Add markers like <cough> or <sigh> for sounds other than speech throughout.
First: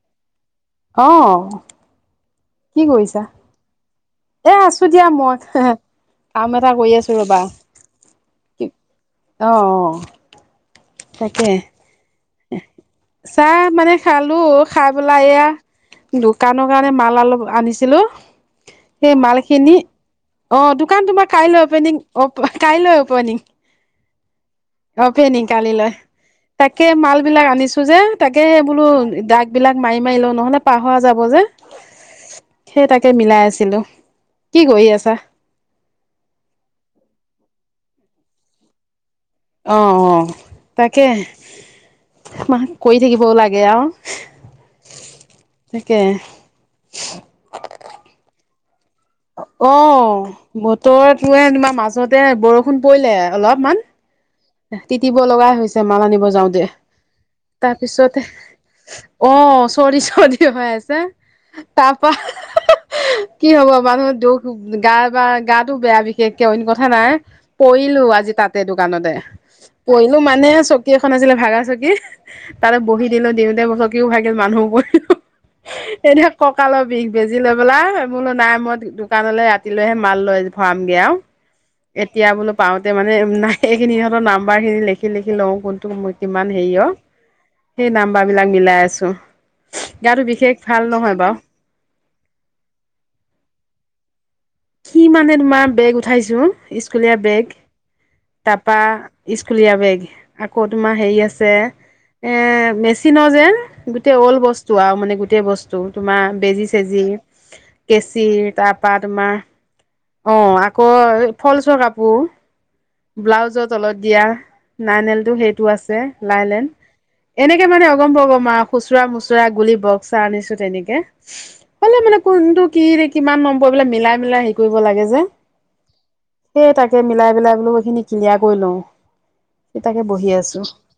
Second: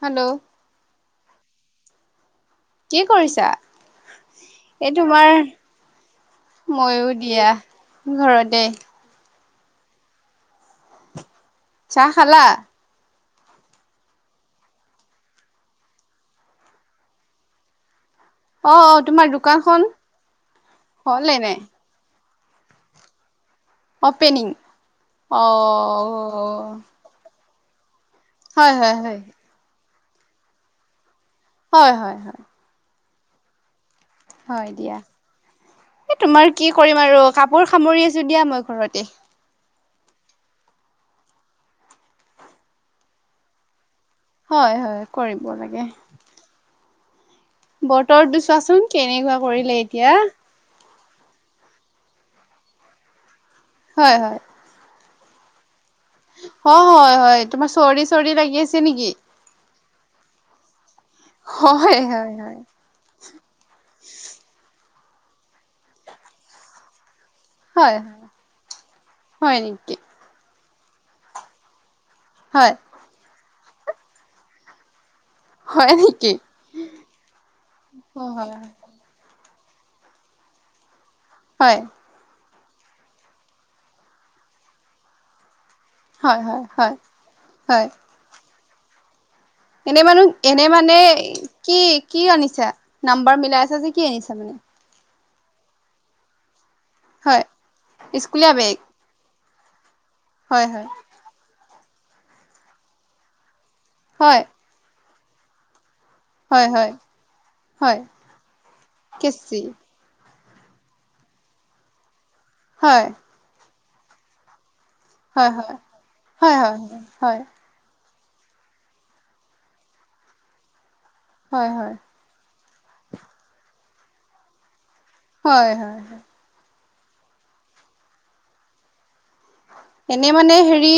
Hello. ‌ অহ। কি কৰিছা। এ আছোঁ এই দিয়া তোমাৰ মই। কাম এটা কৰি ময়ো আছোঁ ৰ'বা দিয়া ঘৰতে। কি অ', অ', অ', তাকে। চাহ খালা? চাহ মানে খালোঁ, খাই পেলাই এয়া দোকানৰ কাৰণে মাল অলপ আনিছিলোঁ। অ', অ', সেই তোমাৰ মালখিনি দোকানখন অ', দোকান তোমাৰ হ'লে নাই কাইলৈ অপেনিং অপ কাই লয় ঔপনিং। অপেনিং। অ'পেনি্্ কালি লয় অ', তাকে মাল বিলাক আনিছে যে তাকে হয়, বোলো হয়, হয়, দাগ বিলাক মাৰি মাৰি ল নহলে পাহ হৰা যাব যে হয়', হয়', হয়। সেই তাকে মিলাই আছিলো। কি হয়', কৰি দিয়া। আছা? এই তোমাৰ কি কৰিম আৰু কাপোৰ সামৰি আছে দিয়া মই ঘৰতে। অ', অ', তাকে মাহ কৰি থাকিবও লাগে আৰু। হয়, হয়, কৰিব লাগে। তাকে <inaudible> বতৰতো ছোৱাচোন। অ বতৰত ক তোমাৰ মাজতে বৰষুণ পৰিলে অলপমান হয়, হয়, তিতিব লগা হৈছে। মালা নিব যাওঁ দে। হয়, হয়, হয় তোমাৰ চৰি চৰি লাগি আছে। নেকি? অ চৰ্দি চৰ্দি হৈ আছে। হয়, তাৰপা হয়, হয়, কি হ'ব মানুহৰ দুখ গা বা গাটো বেয়া বিশেষকে অইন কথা নাই। হয়, হয়, পৰিলো আজি তাতে দোকানতে হয় নেকি। এ চকী এখন আছিলে ভাগা চকী হয়। তাতে বহি দিলো দিওঁতে চকীও ভাগিল মানুহো পৰিলো হয় এতিয়া নেকি? ককালৰ বিষ। বেজি লৈ পেলা বোলো হয় হয় নাই মই দোকানলৈ ৰাতি কতি লৈহে মাল লয় ভৰামগে আৰু হয়। এতিয়া বোলো পাওঁতে মানে নাইেই খিনি নম্বাৰ খিনি লিখি কোনতো হয় কিমান হয় হয় হয় হয়। হেৰিয় মিলাই আছোঁ। এনে মানহ এনে মানে কি কি আনিছা নাম্বাৰ মিলাই আছা যে কি আনিছা ত মানে কি মানে তোমাৰ বেগ উঠাইছো স্কুলীয়া হয় বেগ। স্কুলীয়া বেগ তাৰপা স্কুলীয়া বেগ আকৌ হয় হয় তোমাৰ হেৰি আছে। এ মেচিনৰ যে গোটেই হয় অল্ড বস্তু আৰু মানে গোটেই বস্তু। তোমাৰ হয় বেজি হয় চেজি হয় কেচি তাৰ পা তোমাৰ কেঁচি অ আকৌ ফলচৰ কাপোৰ হয় ব্লাউজৰ তলত দিয়া। নাইনেলটো হয় সেইটো হয় আছে হয় লাইলেন হয় হয় হয় এনেকে মানে গম পাব মা খুচুৰা মোচুৰা গুলি বক্সা আনিছো তেনেকে হয় হ'লে মানে কোনটো কি কিমান নম্বৰবলে মিলাই মিলাই হেৰি কৰিব লাগে যে হয়, হয়, হয় সেই তাকে মিলাই মিলাই বোলো এইখিনি কিলিয়া কৰি লওঁ। সেই তাকে বহি এনে মানে আছো হেৰি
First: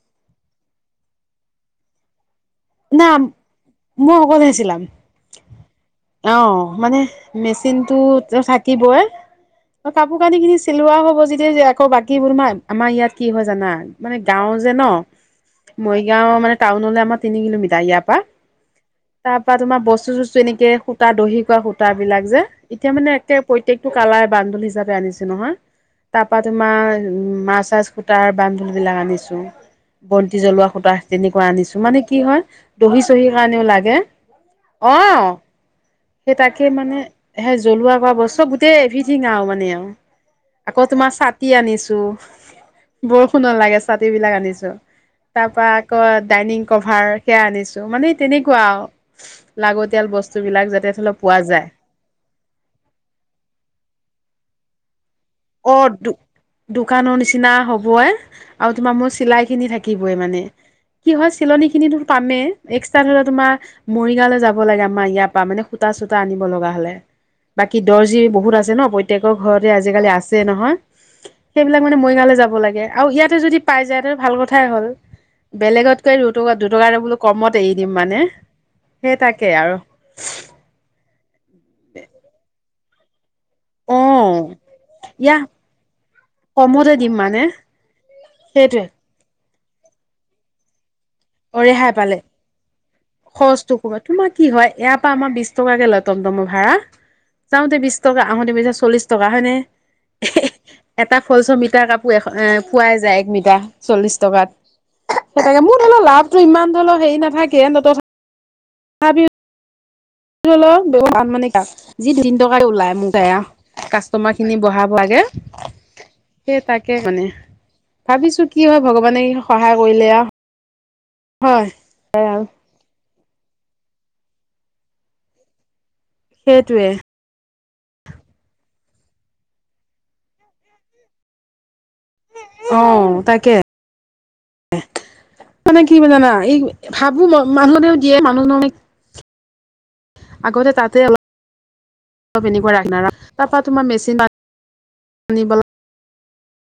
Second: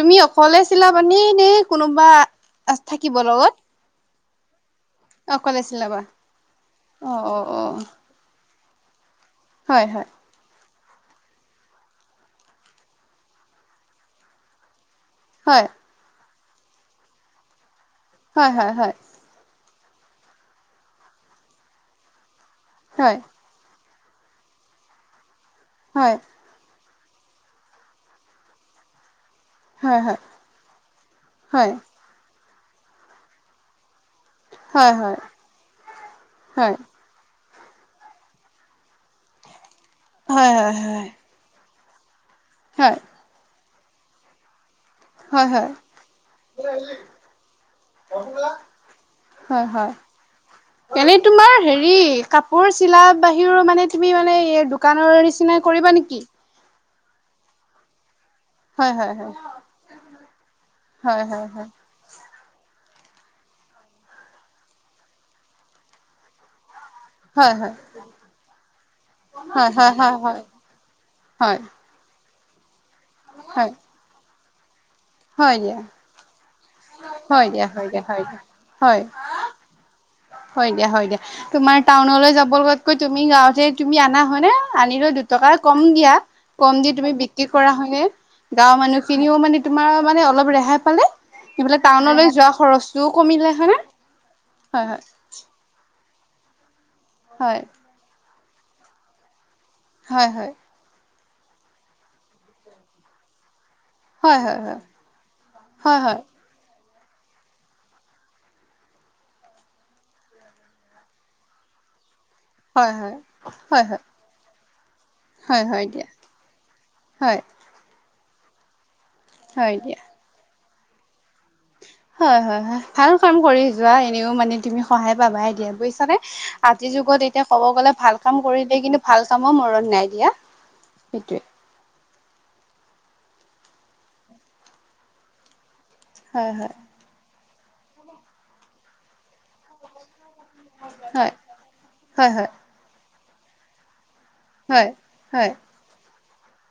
তুমি অকলে চিলা পানে দেই কোনোবা না থাকিব লগত। মই অকলেছিলাম অকলে চিলাবা? অ মানে অ অ অ মেচিনটো ঠাকিবই হয় অ হয় কাপোৰ কানি কিনিছিল ছিলোৱা হ'ব যদি আকৌ বাকীবোৰ নাই আমাৰ ইয়াত কি হয় জানা মানে গাঁও যে ন হয় মৰিগাঁও মানে টাউনলে আমাৰ তিনি কিলোমিটাৰ ইয়াৰ পৰা হয়, হয়, হয়, তাৰ পৰা তোমাৰ বস্তু চস্তু এনেকে সূতা দহি খোৱা সুতা বিলাক যে এতিয়া মানে হয় একে প্ৰত্য়েক টো কালাৰ বান্দুল হিচাপে আনিছেো নহয় হয় তাৰপা তোমাৰ উম মাছ চাছ কুতাৰ বান্দো বিলাক আনিছে। হয় হয় বন্তি জ্বলোৱা সূতা তেনেকুৱা আনিছো মানে কি দহি চহি কাৰণেও লাগে। হয় হয় আহ সেই তাকে হয় মানে হেই জ্বলোৱা কৰা বস্ত চব গোটেই এভ্ৰিথিং আৰু মানে আৰু, হয় হয় হয় হয় আকৌ তোমাৰ ছাতি আনিছো। হয় বৰষুণত লাগে চাতি বিলাক আনিছো। হয় তাৰ হয় পৰা আকৌ ডাইনিং কভাৰ সেয়া আনিছো মানে তেনেকুৱা আৰু হয় হয় লাগতিয়াল বস্তু বিলাক যাতে ধৰি এনেই লওক পোৱা তোমাৰ যায়। হেৰি, কাপোৰ চিলা বাহিৰ মানে তুমি মানে এই দোকানৰ নিচিনাই অ কৰিবা দো নেকি? দোকানৰ নিচিনা হ'বই আৰু হয় তোমাৰ মোৰ হয় হয় চিলাই খিনি থাকিবই মানে, কি হয় চিলনী খিনি তোৰ কামেই লে তোমাৰ মৰিগাঁওলৈ যাব লাগে আমাৰ ইয়াৰ পৰা মানে সূতা চূতা আনিব লগা হ'লে। হয় বাকী দৰ্জি বহুত আছে ন প্ৰত্যেকৰ ঘৰতে হয় হয় হয় আজিকালি হয় আছে। ছে হয় নহয় হয় হয় সেইবিলাক মানে মৰিগাৱলে যাব লাগে আৰু ইয়াতে যদি হয় পাই যায় তেনে ভাল কথাই হ'ল। হয় দিয়া বেলেগতকে ৰু দুটকা এটা বোলো হয় কমত দিয়া এৰি হয় দিম দিয়া মানে, হয় দিয়া হয় সেই তাকে আৰু। হয় দিয়া, হয় দিয়া, তোমাৰ টাউনলৈ যাব লগাতকৈ তুমি গাৱ যে অ তুমি আনা হয়নে? আনিলৈ ইয়া দুটকা কম দিয়া, কম কমতে দি তুমি দিম মানে বিক্ৰী কৰা, হয়নে? গাঁৱৰ সেইটোৱে মানুহখিনিও মানে তোমাৰ মানে অলপ ৰেহাই পালে। অহ এইফালে ৰেহাই পালে টাউনলৈ যোৱা খৰচটোও কমিলে হয়নে খৰচটো কৰ তোমাৰ কি হয় ইয়াৰ পৰা আমাৰ অ' বিশ টকা কে লয় তম তমৰ ভাড়া, হয় যাওঁতে বিশ টকা আহোতে পিছে চল্লিশ টকা হয়নে? হয় হয়। এটা ফলচৰ মিটাৰ কাপোৰ এ এ পোৱাই যায় এক মিটাৰ। চল্লিশ হয় টকাত, হয় হয় ইতাকে মোৰ হয় ধৰিল' হয় লাভ। ধৰি হেৰি নাথাকে তাকে তথাবি <unintelligible> যিতিন টকাই ওলাই হয় মোক এয়া হয় হয় হয় হয় কাষ্টমাৰখিনি বৰাব লাগে হয় হয় দিয়া সেই তাকে মানে। হয় ভাবিছোঁ কি হয়, ভগৱানে হয় সহায় দিয়া কৰিলে আৰু। হয়। হয় হয় হয় ভাল কাম কৰি যোৱা এনেও মানে তুমি সহায় পাবাই দিয়া বুজিছা। আজিৰ সেইটোৱে যুগত এতিয়া ক'ব গ'লে ভাল কাম কৰিলে কিন্তু ভাল কামৰ মৰণ নাই দিয়া সেইটোৱে। অ', তাকে। মানে কি হব জানা হয় এই হয় ভাবো মানুহও দিয়ে মানুহ আগতে তাতে অলপ অলপ হয় হয় <unintelligible> এনেকুৱা ৰাখিব ন তাৰ পৰা তোমাৰ মেচিন হয় হয়।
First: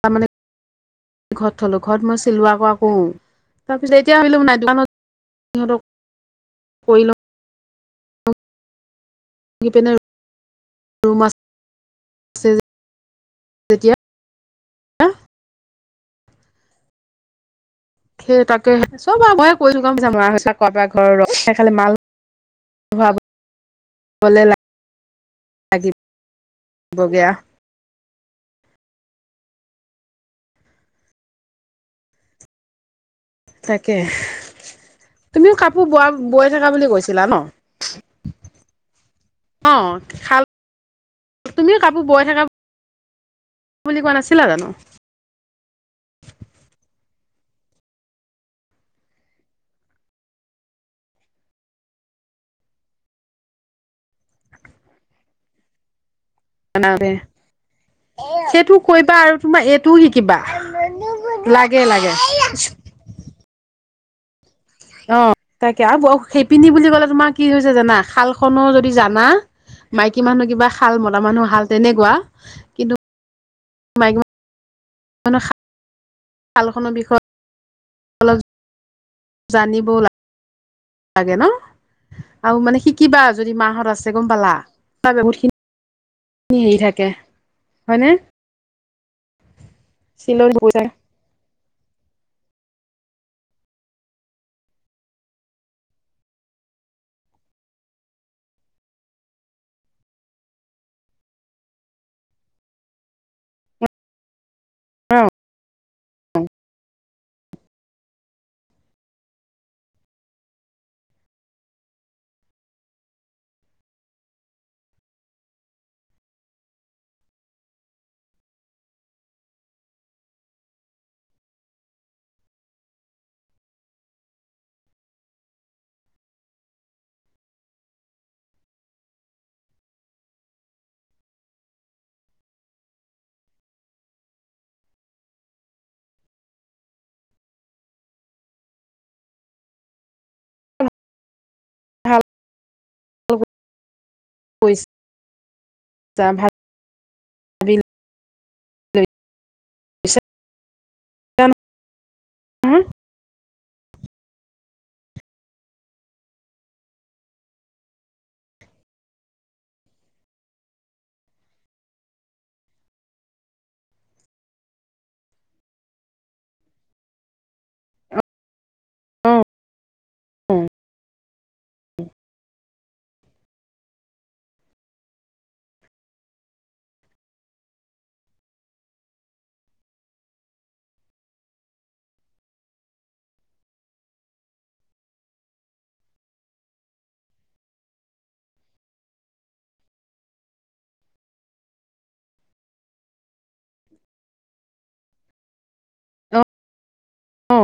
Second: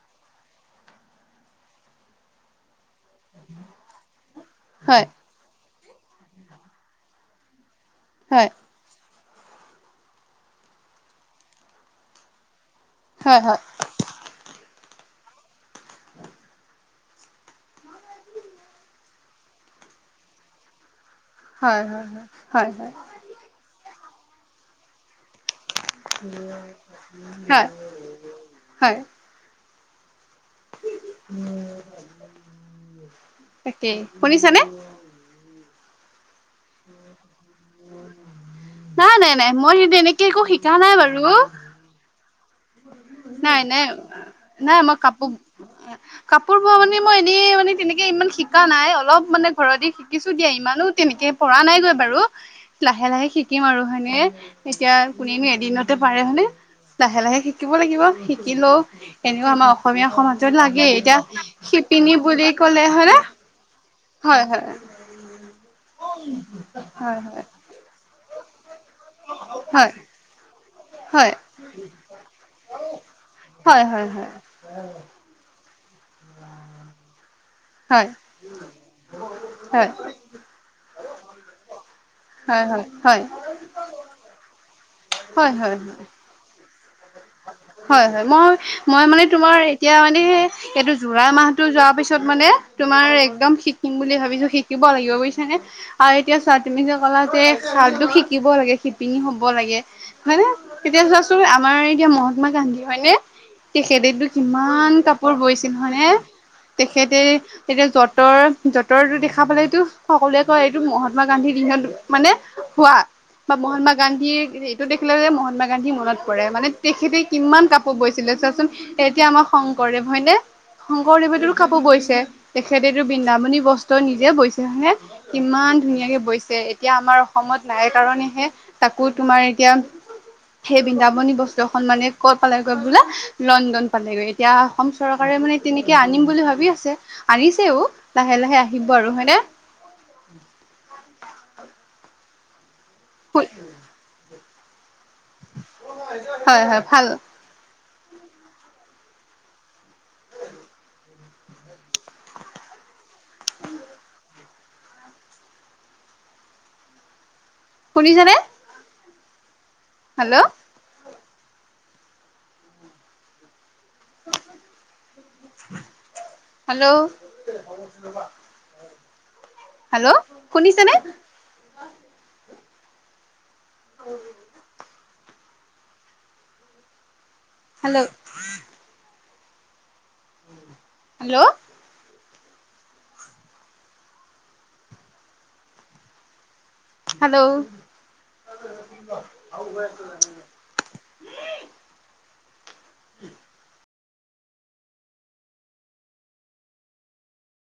তাৰ মানে ঘৰত থলো ঘৰত মই চিলোৱা হোৱা উম, তাৰপিছত এতিয়া ভাবিলোঁ নাই দোকানত হয় সিহঁত কৰি লওঁ। হয়। সেইপিনে ৰোম আছে যে হয় হয়। আ সেই তাকে চব আৰু ময়ে হয় হয় হয় হয় <unintelligible> <unintelligible> লাগিবগে আও হয় হয়। হুম। তাকেই। তাকে শুনিছানে? তুমিও কাপোৰ বোৱা বৈ থকা বুলি কৈছিলা ন? নাই নাই নাই অ মই সেই তেনেকে একো শাল শিকা নাই বাৰু। তুমিও কাপোৰ বৈ থাকা নাই নাই, বুলি কোৱা নাছিলা জানো নাই মই কাপোৰ কাপোৰ বোৱা মানে মই এনে মানে তেনেকে ইমান শিকা নাই, অলপ মানে ঘৰতে শিকিছোঁ দিয়া, ইমানো তেনেকে পৰা নাই গৈ বা আৰু লাহে-লাহে শিকিম আৰু হয়নে? এতিয়া কোনেনো এদিনতে পাৰে হয়নে? লাহে লাহে শি ব লাগিব, সেইটো শিকিলেও কৰিবা আৰু এনেকুৱা তোমাৰ আমাৰ এইটোও অসমীয়া শিকিবা সমাজত লাগেই। এতিয়া লাগে লাগে শিপিনী বুলি ক নে হয়নে? হয় হয় হয়। অ', তাকে আৰু <unintelligible> শিপিনী বুলি ক'লে তোমাৰ হয় কি হৈছে জানা? শালখনৰো য দি জানা, হয় মাইকী মানুহ কিবা শাল মতা হয় মানুহ শাল তেনেকুৱা কিন্তু হয় হয় মাইকী <unintelligible> শালখনৰ বিষয়ে হয়। হয় জানিব হয় হয় হয় লা লাগে ন'? আৰু হয় হয় মানে শিকিবা হয় যদি মাহত আছে গ'ম পালা? বহুত হয় খিনি হয় হয়। হেৰি থাকে হয়, হয়নে হয়, মই মই মানে তোমাৰ এতিয়া মানে চিলনী এইটো জুলাই মা মাহতো যোৱাৰ পিছত মানে তোমাৰ এক্দম শিকিম বুলি ভাবিছো শিকিব লাগিব বুজিছানে আৰু এতিয়া চোৱা তুমি যে ক'লা যে শাকটো শিকিব লাগে, শিপিনী হ'ব লাগে হয় নে। তেতিয়া চোৱাচোন আমাৰ এতিয়া মহাত্মা গান্ধী হয়নে? তেখেতেতো কি ইমান কাপোৰ বৈছিল হয়নে? তেখেতে তেতিয়া যতৰ যতৰটো দেখা পালেতো সকলোৱে কয় এইটো মহাত্মা গান্ধীৰ দিনত মানে হোৱা বা মহাত্মা গান্ধীৰ এইটো দেখিলে যে মহাত্মা গান্ধী মনত পৰে মানে তেখেতে কিমান কাপোৰ বৈছিলে চোৱাচোন, এতিয়া আমাৰ শংকৰদেৱ হয়নে? শংকৰদেৱেতো কাপোৰ বৈছে তেখেতেতো বৃন্দাবনী বস্তু নিজে বৈছে হয়নে? কিমান ইমান ধুনীয়াকে বৈছে এতিয়া আমাৰ অসমত নাই কাৰনেহে, তাকো তোমাৰ এতিয়া সেই বৃন্দাবনী বস্ত্র খন মানে ক'ত পালেগৈ বোলে লণ্ডন পালেগৈ এতিয়া অসম চৰকাৰে মানে তেনেকে আনিম বুলি ভাব ভাবি আছে। আনিছেও লাহে লাহে আহিব আৰু হয়নে? <inaudible> ভাল <unintelligible> <unintelligible> ভাল পইচা হয়, হয়, ভাল। <unintelligible> <unintelligible> শুনিছানে? হেল্ল' হেল্ল' হেল্ল' শুনিছেনে? <inaudible> হেল্ল' হেল্ল' হেল্ল' <inaudible> <inaudible> অ, অ'।